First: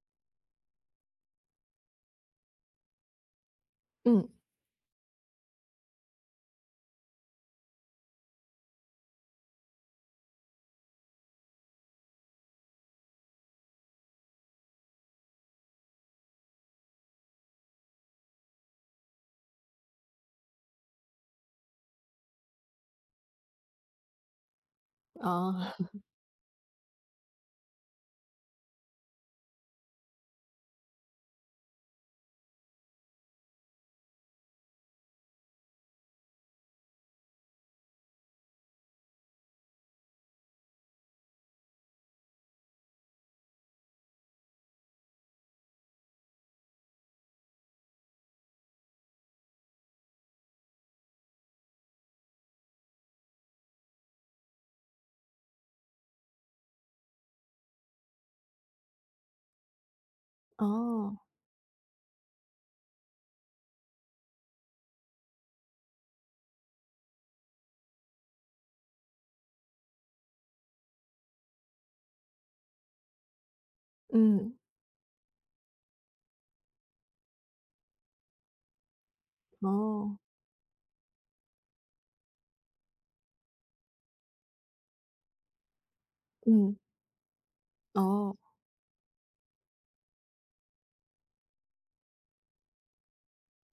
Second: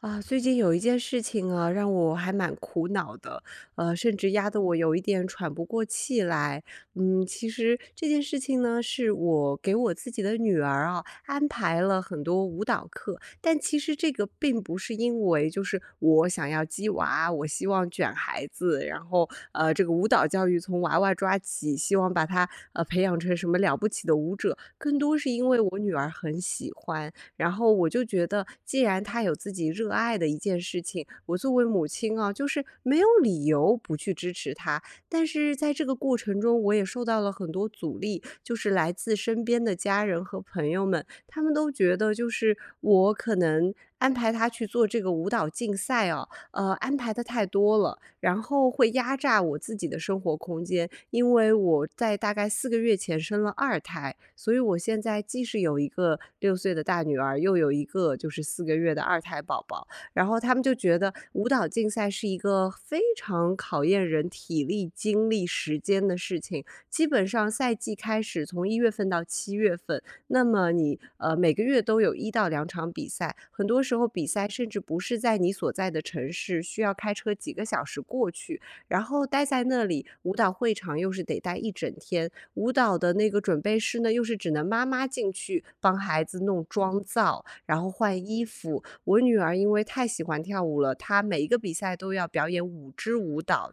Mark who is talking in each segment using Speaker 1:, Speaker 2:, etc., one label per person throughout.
Speaker 1: 啊，最近有一件事情啊，让我还蛮苦恼的，甚
Speaker 2: 嗯，
Speaker 1: 至压得我有一点喘不过气来。嗯，其实这件事情呢，是我给我自己的女儿啊安排了很多舞蹈课，但其实这个并不是因为就是我想要鸡娃，我希望卷孩子，然后这个舞蹈教育从娃娃抓起，希望把她培养成什么了不起的舞者，更多是因为
Speaker 2: 啊
Speaker 1: 我女 儿很喜欢。然后我就觉得，既然他有自己热爱的一件事情，我作为母亲啊，就是没有理由不去支持他。但是在这个过程中，我也受到了很多阻力，就是来自身边的家人和朋友们，他们都觉得就是我可能安排他去做这个舞蹈竞赛哦，安排的太多了。然后会压榨我自己的生活空间。因为我在大概4个月前生了二胎，所以我现在既是有一个6岁的大女儿，又有一个就是四个月的二胎宝宝。然后他们就觉得
Speaker 2: 哦，
Speaker 1: 舞蹈竞赛是一个非常考验人体力、精力、时间的事情，基本上赛季开始从1月份到7月份，那么你每个月都有1到2场比赛，很多时候比赛
Speaker 2: 嗯，
Speaker 1: 甚至不是在你所在的城市，需要开车几个小时过去，然后待在那里，
Speaker 2: 哦，
Speaker 1: 舞蹈会场又是得待一整天，舞蹈的那个准备室呢，又是只能妈妈进去帮孩子弄
Speaker 2: 嗯，
Speaker 1: 妆造，然后换
Speaker 2: 哦，
Speaker 1: 衣服。我女儿因为太喜欢跳舞了，她每一个比赛都要表演5支舞蹈，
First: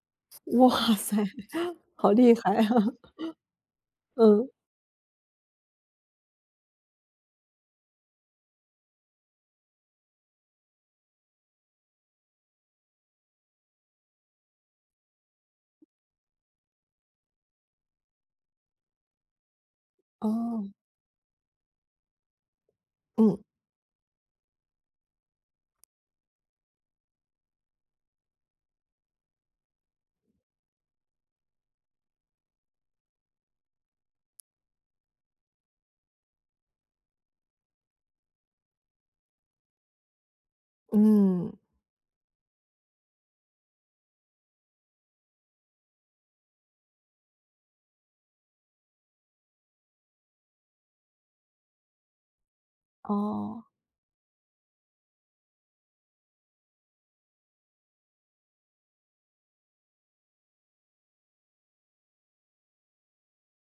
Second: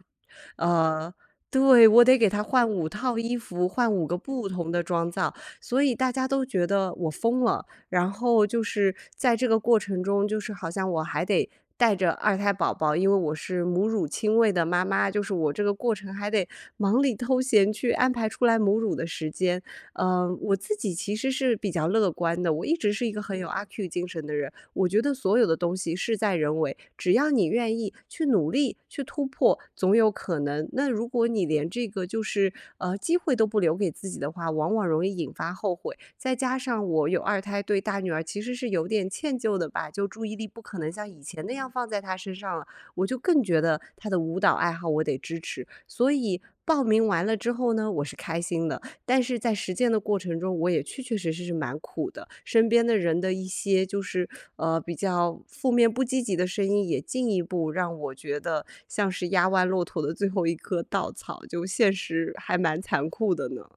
Speaker 2: 哇
Speaker 1: 呃，
Speaker 2: 塞，
Speaker 1: 对，我
Speaker 2: 好
Speaker 1: 得给
Speaker 2: 厉
Speaker 1: 他
Speaker 2: 害啊，
Speaker 1: 换5套 衣服，换5个不
Speaker 2: 嗯，
Speaker 1: 同的妆造，所以大家都觉得我疯了。然后就是在这个过程中，就是好像我还得带着二胎宝宝，因为我是母乳亲喂的妈妈，就是我这个过程还得忙里偷闲去安排出来母乳的时间，嗯，我
Speaker 2: 哦，
Speaker 1: 自己其实是比较乐观的，我一直是一个
Speaker 2: 嗯，
Speaker 1: 很有阿 Q 精神的人。我觉得所有的东西事在人为，只要你愿意去努力、去突破，总有可能。那如果你连这个就是机会都不留给自己的话，往往容易引发后悔。再加上我有二胎，对大女儿其实是有点歉疚的吧，就注意力不可能像以前
Speaker 2: 嗯，
Speaker 1: 那样放在她身上了。我就更觉得她的舞蹈爱好我得支持，所以报名完了之后呢，我是开心的。但是在实践的过程中，我也确确实实是蛮苦的，身边的人的一
Speaker 2: 哦。
Speaker 1: 些就是，比较负面不积极的声音，也进一步让我觉得像是压弯骆驼的最后一棵稻草，就现实还蛮残酷的呢。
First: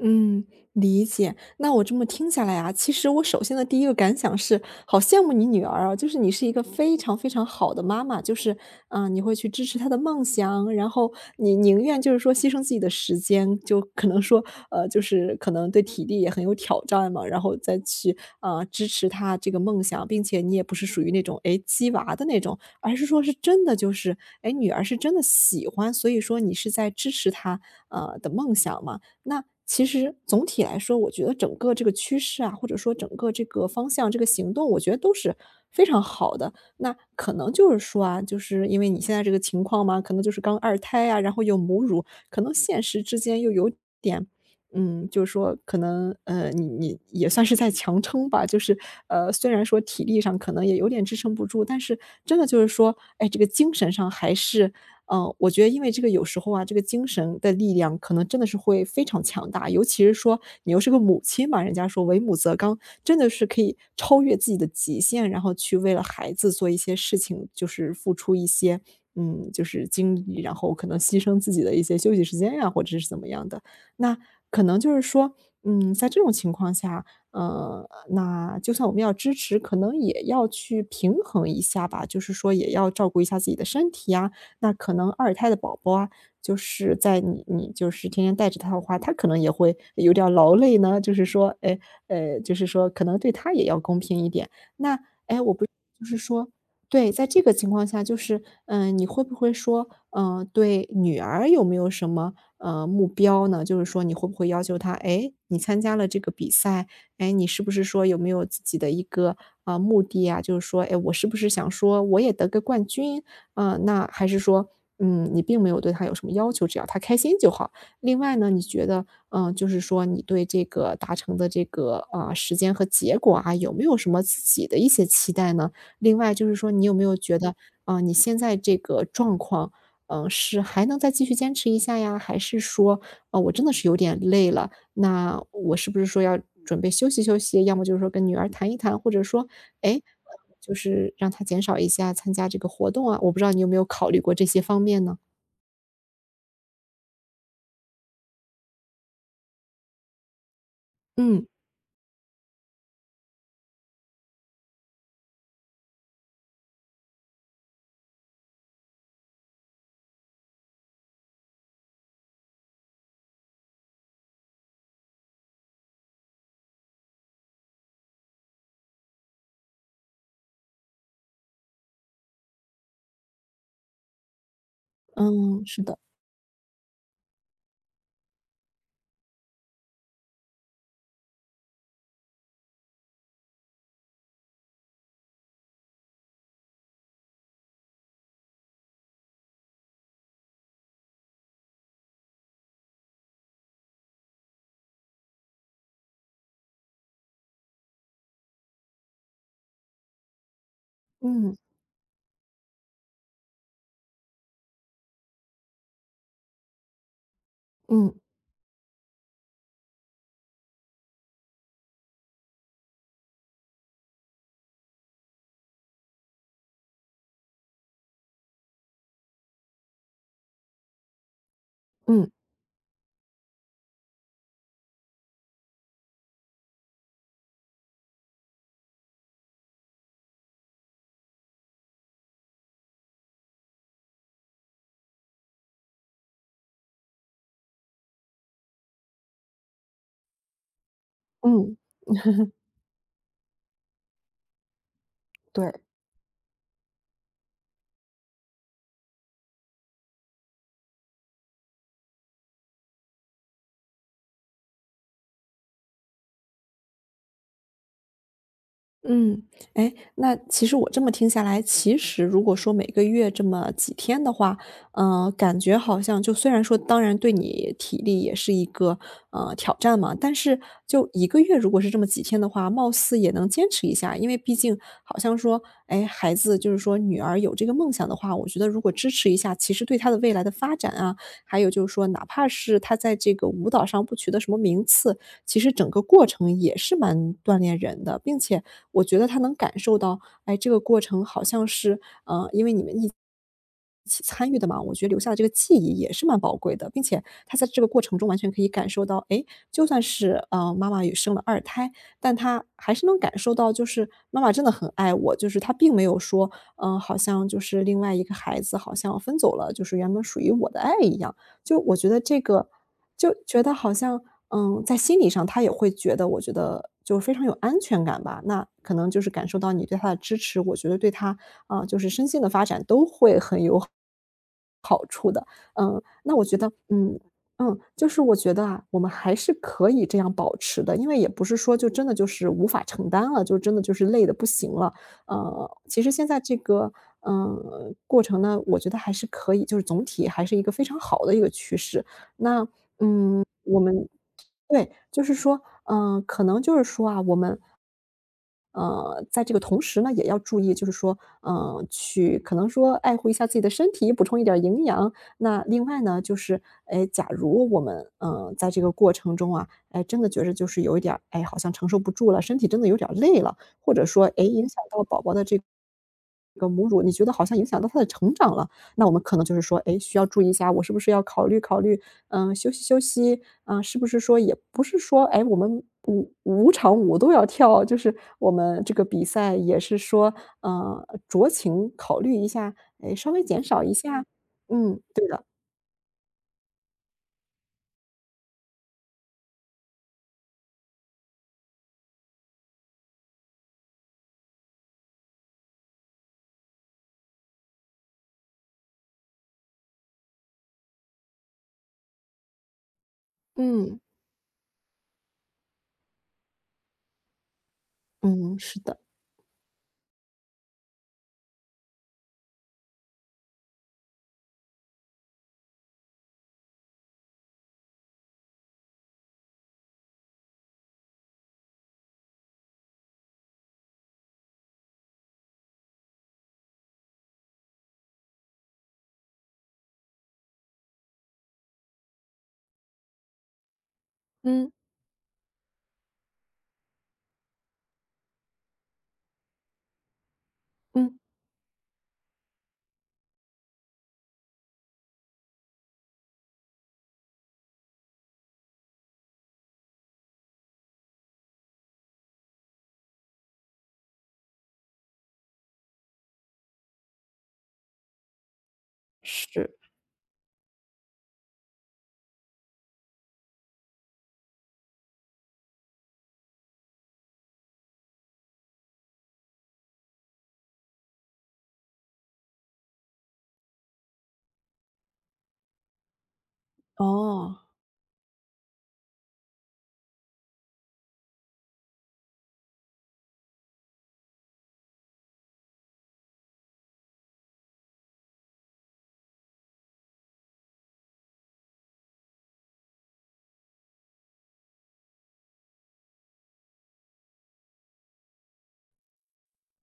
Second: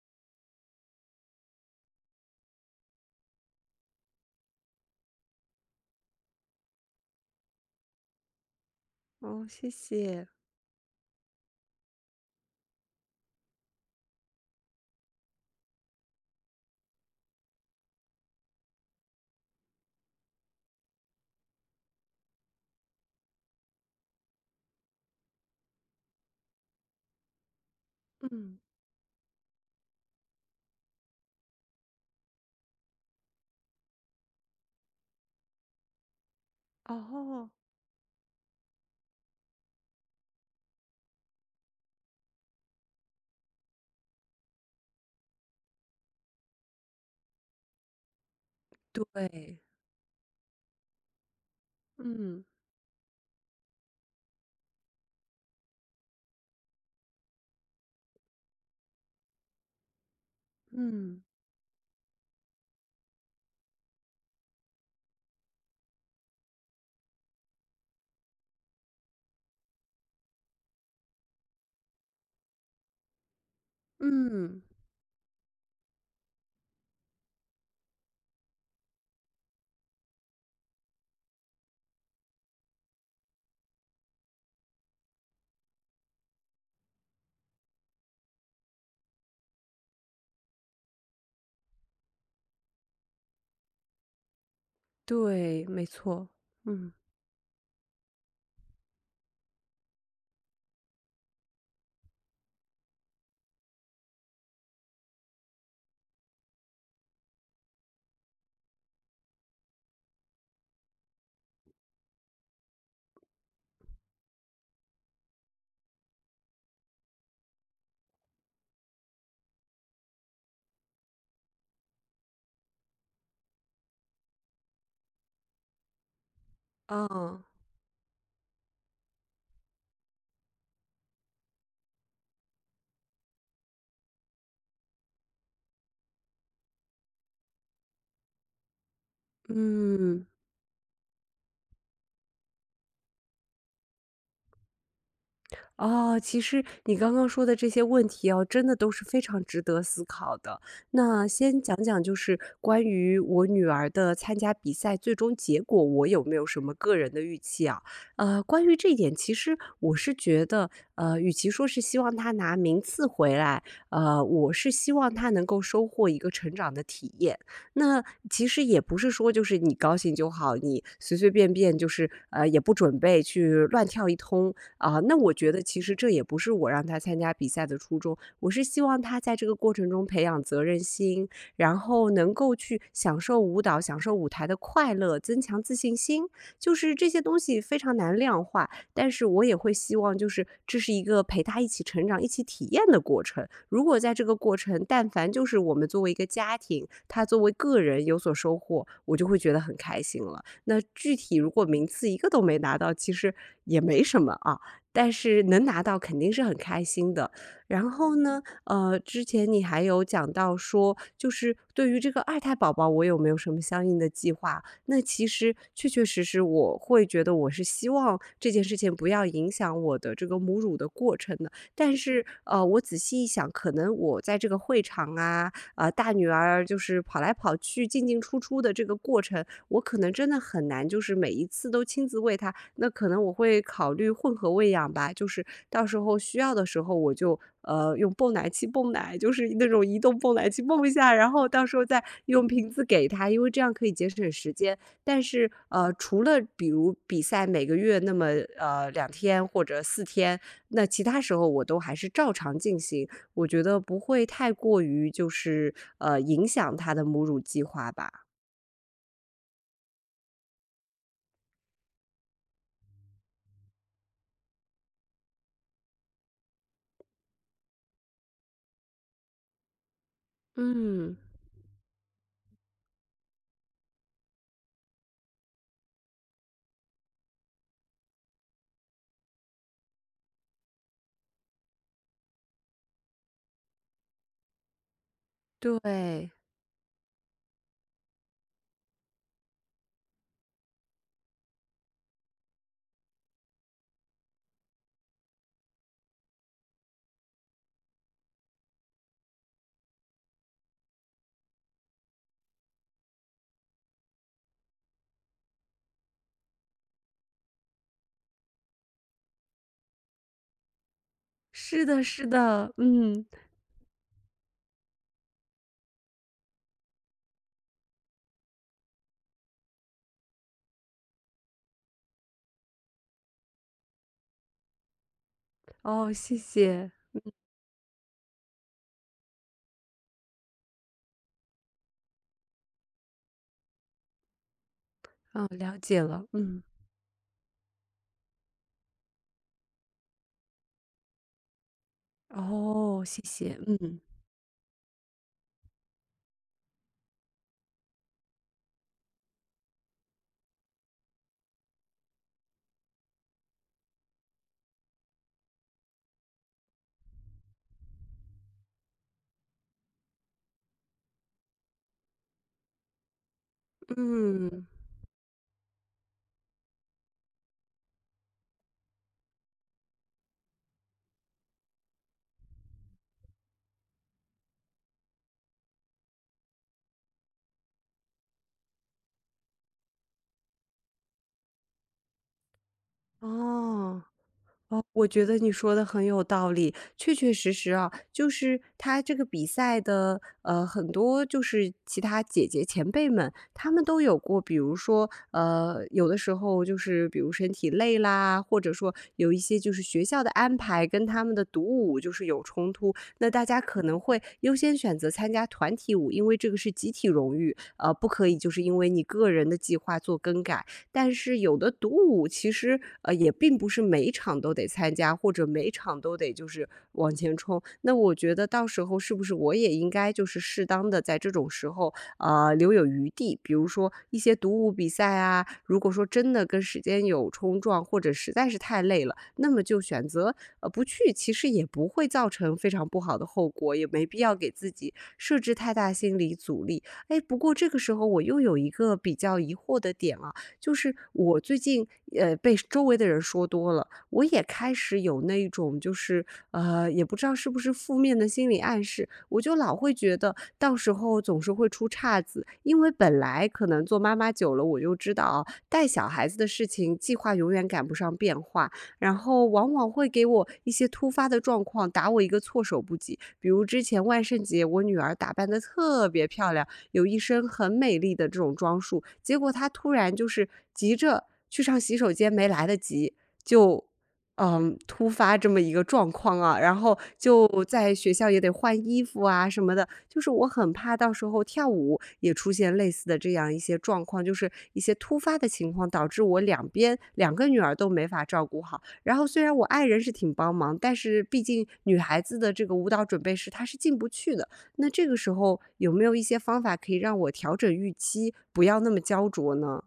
Speaker 2: 嗯，理解。那我这么听下来啊，其实我首先的第一个感想是，好羡慕你女儿啊，就是你是一个非常非常好的妈妈，就是，你会
Speaker 1: 哦，
Speaker 2: 去支
Speaker 1: 谢
Speaker 2: 持她的梦
Speaker 1: 谢。
Speaker 2: 想，然后你宁愿就是说牺牲自己的时间，就可能说，就是可能对体力也很有挑战嘛，然后再去支持她这个梦想，并且你也不是属于那种诶鸡娃的那种，而是说是真的就是，诶女儿是真的喜欢，所以说你是在支持她的梦
Speaker 1: 嗯，
Speaker 2: 想嘛。那其实总体来说，我觉得整个这个趋势啊，或者说整个这个方向、这个行动，我觉得都是非常好的。那可
Speaker 1: 哦。
Speaker 2: 能就是说啊，就是因为你现在这个情况嘛，可能就是刚二胎啊，然后有母乳，可能现实之间又有点，就是说可能你也算是在强撑吧，就是虽
Speaker 1: 对。
Speaker 2: 然说体力上可能也有点支撑不住，但是真
Speaker 1: 嗯，
Speaker 2: 的就是说，哎，这个精神上还是我觉得因为这个有时候啊，这个精神的力量可能真的是会非常强大，尤其是说你又是个母
Speaker 1: 嗯，
Speaker 2: 亲嘛，人家说"为母则刚"，真的是可以超越自己的极限，然后去为了孩子做一些事情，就是付出一些，就是精力，然后可能牺牲自己的一些休息时间呀，或者是怎么样的。那
Speaker 1: 嗯，
Speaker 2: 可能就是说，在这种情况下，呃，那就算我们要支持，可能也要去平衡一下吧，就是说也要照顾一下自己的身体呀，那可能二胎的宝宝啊，就是在你就是天天带着他的话，他可能也会有点儿劳累呢，就是说，哎，就是说可能对他也要公平一点。那
Speaker 1: 对，没
Speaker 2: 就是
Speaker 1: 错，
Speaker 2: 说
Speaker 1: 嗯。
Speaker 2: 对，在这个情况下，就是，你会不会说，对女儿有没有什么，目标呢？就是说你会不会要求她，哎，你参加了这个比赛，哎，你是不是说有没有自己的一个目的啊？就是说，哎，我是不是想说我也得个冠军？啊，那还是说，你并没有对她有什么要求，只要她开心就好。另外呢，你觉得，就是说你对这个达成的这个时间和结果啊，有没有什么自己的一些期待呢？另外就是说，你有没有
Speaker 1: 啊
Speaker 2: 觉得，啊，你现在这个状况，是还能再继续坚持一下呀？还是说，啊，我真的是有点累了，那我是不是说要准备休息休息？要么就是说跟女儿谈一谈，或者说，哎，
Speaker 1: 嗯。
Speaker 2: 就是让她减少一下参加这个活动啊，我不知道你有没有考虑过这些方面呢？
Speaker 1: 哦，其实你刚刚说的这些问题哦，真的都是非常值得思考的。那
Speaker 2: 嗯，
Speaker 1: 先讲讲，就是关于我女儿的参加比赛最终结果，我有没有什么个人的预期啊？关于这一点，其实我是觉得，与其说是希望她拿名次回来，我是希望她能够收获一个成长的体验。那其实也不是说就是你高兴就好，你随随便便就是也不准备去乱跳一通。啊，那我觉得
Speaker 2: 嗯。
Speaker 1: 其
Speaker 2: 是
Speaker 1: 实
Speaker 2: 的。
Speaker 1: 这也不是我让他参加比赛的初衷，我是希望他在这个过程中培养责任心，然后能够去享受舞蹈、享受舞台的快乐，增强自信心。就是这些东西非常难量化，但是我也会希望，就是这是一个陪他一起成长、一起体验的过程。如果在这个过程，但凡就是我们作为一个家庭，他作为个人有所收获，我就会觉得很开心了。那具体如
Speaker 2: 嗯，
Speaker 1: 果名次一个都没拿到，其实也没什么啊。但是能拿到肯定是很开心的。然
Speaker 2: 嗯，
Speaker 1: 后呢，之前你还有讲到说，就是对于这个二胎宝宝，我有没有什么相应的计划？那其实确确实实，我会觉得我是希望这件事情不要影响我的这个母乳的过程的。但是，
Speaker 2: 嗯，
Speaker 1: 我仔细一想，可能我在这个会场啊，大女儿就是跑来跑去、进进出出的这个过程，我可能真的很难，就是每一次都亲自喂她。那可能我会考虑混合喂养吧，就是到时候需要的时候我就用泵奶器泵奶，就是那种移动泵奶器泵一下，然后到时
Speaker 2: 嗯。
Speaker 1: 候再用瓶子给她，因为这样可以节省时间。但是
Speaker 2: 对。
Speaker 1: 除了比如比赛每个月那么2天或者4天，那其他时候我都还是照常进行。我觉得不会太过于就是影响他的母乳计划吧。
Speaker 2: 嗯，哎，那其实我这么听下来，其实如果说每个月这么几天的话，感觉好像就虽然说当然对你体力也是一个，挑战嘛，但是就
Speaker 1: 嗯，
Speaker 2: 一个月如果是这么几天的话，貌似也能坚持一下。因为毕竟好像说，哎，孩子就是说女儿有这个梦想的话，我觉得如果支持一下，其实对她的未来的发展啊，还有就是说哪怕是她在这个舞蹈上不取得什么名次，其实整个过
Speaker 1: 对，
Speaker 2: 程也是蛮锻炼人的。并且我觉得他能感受到，哎，这个过程好像是，因为你们一起参与的嘛，我觉得留下的这个记忆也是蛮宝贵的，并且他在这个过程中完全可以感受到，哎，就算是，妈妈也生了二胎，但他还是能感受到，就是妈妈真的很爱我，就是他并没有说，好像就是另外一个孩子好像分走了，就是原本属于我的爱一样。就
Speaker 1: 是
Speaker 2: 我
Speaker 1: 的，
Speaker 2: 觉得
Speaker 1: 是
Speaker 2: 这个
Speaker 1: 的，嗯，
Speaker 2: 就觉得好像，在心理上他也会觉得，我觉得就是非常有安全感吧。那可能就是感受到你对他的支持，我觉得对他，就是身心的发展都会很有，嗯，
Speaker 1: 哦，谢谢，
Speaker 2: 嗯，嗯，就是我觉得啊，我们还是可以这样保持的，因为也不是说就真的就是无法承担了，就真的就是累得不行了。
Speaker 1: 哦，了解
Speaker 2: 其实
Speaker 1: 了，
Speaker 2: 现在这
Speaker 1: 嗯，
Speaker 2: 个，过程呢，我觉得还是可以，就是总体还是一个非常好的一个趋势。那，
Speaker 1: 哦，谢谢，
Speaker 2: 我
Speaker 1: 嗯
Speaker 2: 们对，就是说，可能就是说啊，我们在这个同时呢，也要注意，就是说，去可能说爱护一下自己的身体，补充一点儿营养。那另外呢，就是，哎，假如我们，在这个过程中啊，哎，真的觉着就是有一点儿，哎，好像承受不住了，身体真的有点儿累了，或者说，哎，
Speaker 1: 嗯，
Speaker 2: 影响到宝宝的这个母乳，你觉得好像影响到他的成长了，那我们可能就是说，哎，需要注意一下，我是不是要考虑考虑，休息休息，嗯，是不是说也不是说，哎，我们五场舞都要跳，就是我们这个比赛也是说，酌情考虑一下，哎，稍微减少一
Speaker 1: 哦。
Speaker 2: 下，
Speaker 1: 哦，
Speaker 2: 嗯，
Speaker 1: 我觉得你说的很有道理，确确实实啊，就是他这个比赛的，很多就是其他姐姐前辈们，他们都有过，比如说，有的时候就是比如身体累啦，或者说有一些就是学校的安排跟他们的独舞就是有冲突，那大家可
Speaker 2: 嗯，
Speaker 1: 能会优先选择参加团体舞，因为这个是集体荣誉，不可以就
Speaker 2: 嗯，
Speaker 1: 是因
Speaker 2: 是
Speaker 1: 为
Speaker 2: 的，
Speaker 1: 你个人的计划做更改。但是有的独舞其实，也并不是每一场都得参加，或者每一场都得就是往前冲。那我觉得到时候是不是我也应该就是适当的在这种时候，留有余地，比如说一些独舞比赛啊，如果说真的跟时间有冲撞，或者实在是太累了，那么就选择，不去，其实也不会造成非常不好的后果，也没必要给自
Speaker 2: 嗯，
Speaker 1: 己设置太大心理阻力。哎，不过这个时候我又有一个比较疑惑的点啊，就是
Speaker 2: 嗯，
Speaker 1: 我最近被周围的人说多了，我也开始有那一种就是也不知道是不是负面的心理暗示，我就老会觉得到时候总是会出岔子，因为本来可能做妈妈久了，我就知道啊带小孩子的事情计划永远赶不上变化，然后往
Speaker 2: 是，
Speaker 1: 往会给我一些突发的状况打我一个措手不及，比如之前万圣节我女儿打扮的特别漂亮。有一身很美丽的这种装束，结果她突然就是急着去上洗手间，没来得及，就突发这么一个状况啊，然后就
Speaker 2: 哦。
Speaker 1: 在学校也得换衣服啊什么的，就是我很怕到时候跳舞也出现类似的这样一些状况，就是一些突发的情况导致我两边两个女儿都没法照顾好。然后虽然我爱人是挺帮忙，但是毕竟女孩子的这个舞蹈准备室她是进不去的，那这个时候有没有一些方法可以让我调整预期，不要那么焦灼呢？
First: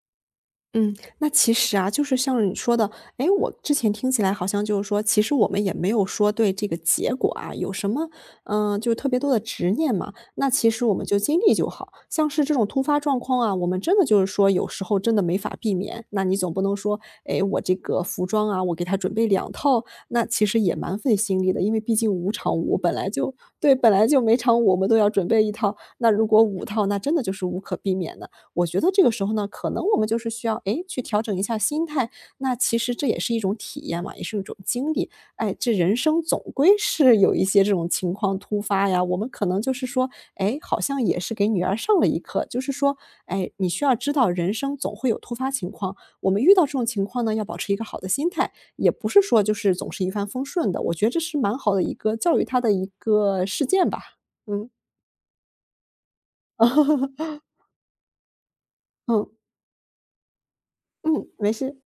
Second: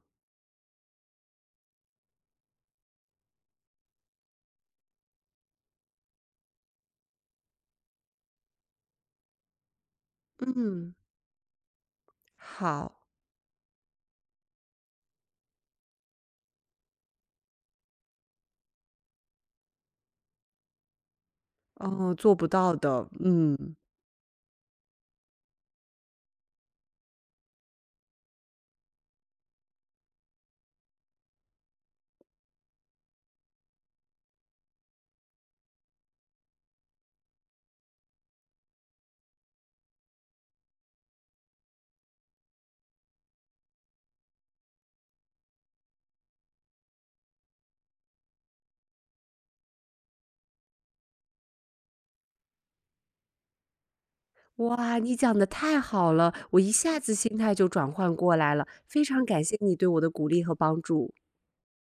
Speaker 2: 嗯，那其实啊，就是像你说的，哎，我之前听起来好像就是说，其实我们也没有说对这个结果啊有什么，就是特别多的执念嘛。那其实
Speaker 1: 嗯。
Speaker 2: 我们就尽力就好，像是这种突
Speaker 1: 好，
Speaker 2: 发状况啊，我们真的就是说有时候真的没法避免。那你总不能说，哎，我这个服装啊，我给他准备两套，那其实也蛮费心力的，因为毕竟
Speaker 1: 哦，
Speaker 2: 五
Speaker 1: 做不
Speaker 2: 场
Speaker 1: 到
Speaker 2: 舞本
Speaker 1: 的，
Speaker 2: 来就
Speaker 1: 嗯。
Speaker 2: 对，本来就每场舞我们都要准备一套，那如果五套，那真的就是无可避免的。我觉得这个时候呢，可能我们就是需要，诶，去调整一下心态，那其实这也是一种体验嘛，也是一种经历。哎，这人生总归是有一些这种情况突发呀，我们可能就是说，哎，好像也是给女儿上了一课，就是说，哎，你需要知道人生总会有突发情况，我们遇到这种情况呢，要保持一个好的心态，也不是说就是总是一帆风顺的，我觉得这是蛮好的一个教育她的一个事件吧。嗯，
Speaker 1: 哇，你讲的太好了，我一下子心 态就转换过来了，非常
Speaker 2: 嗯，
Speaker 1: 感谢你对我的鼓励和帮助。
Speaker 2: 嗯，没事。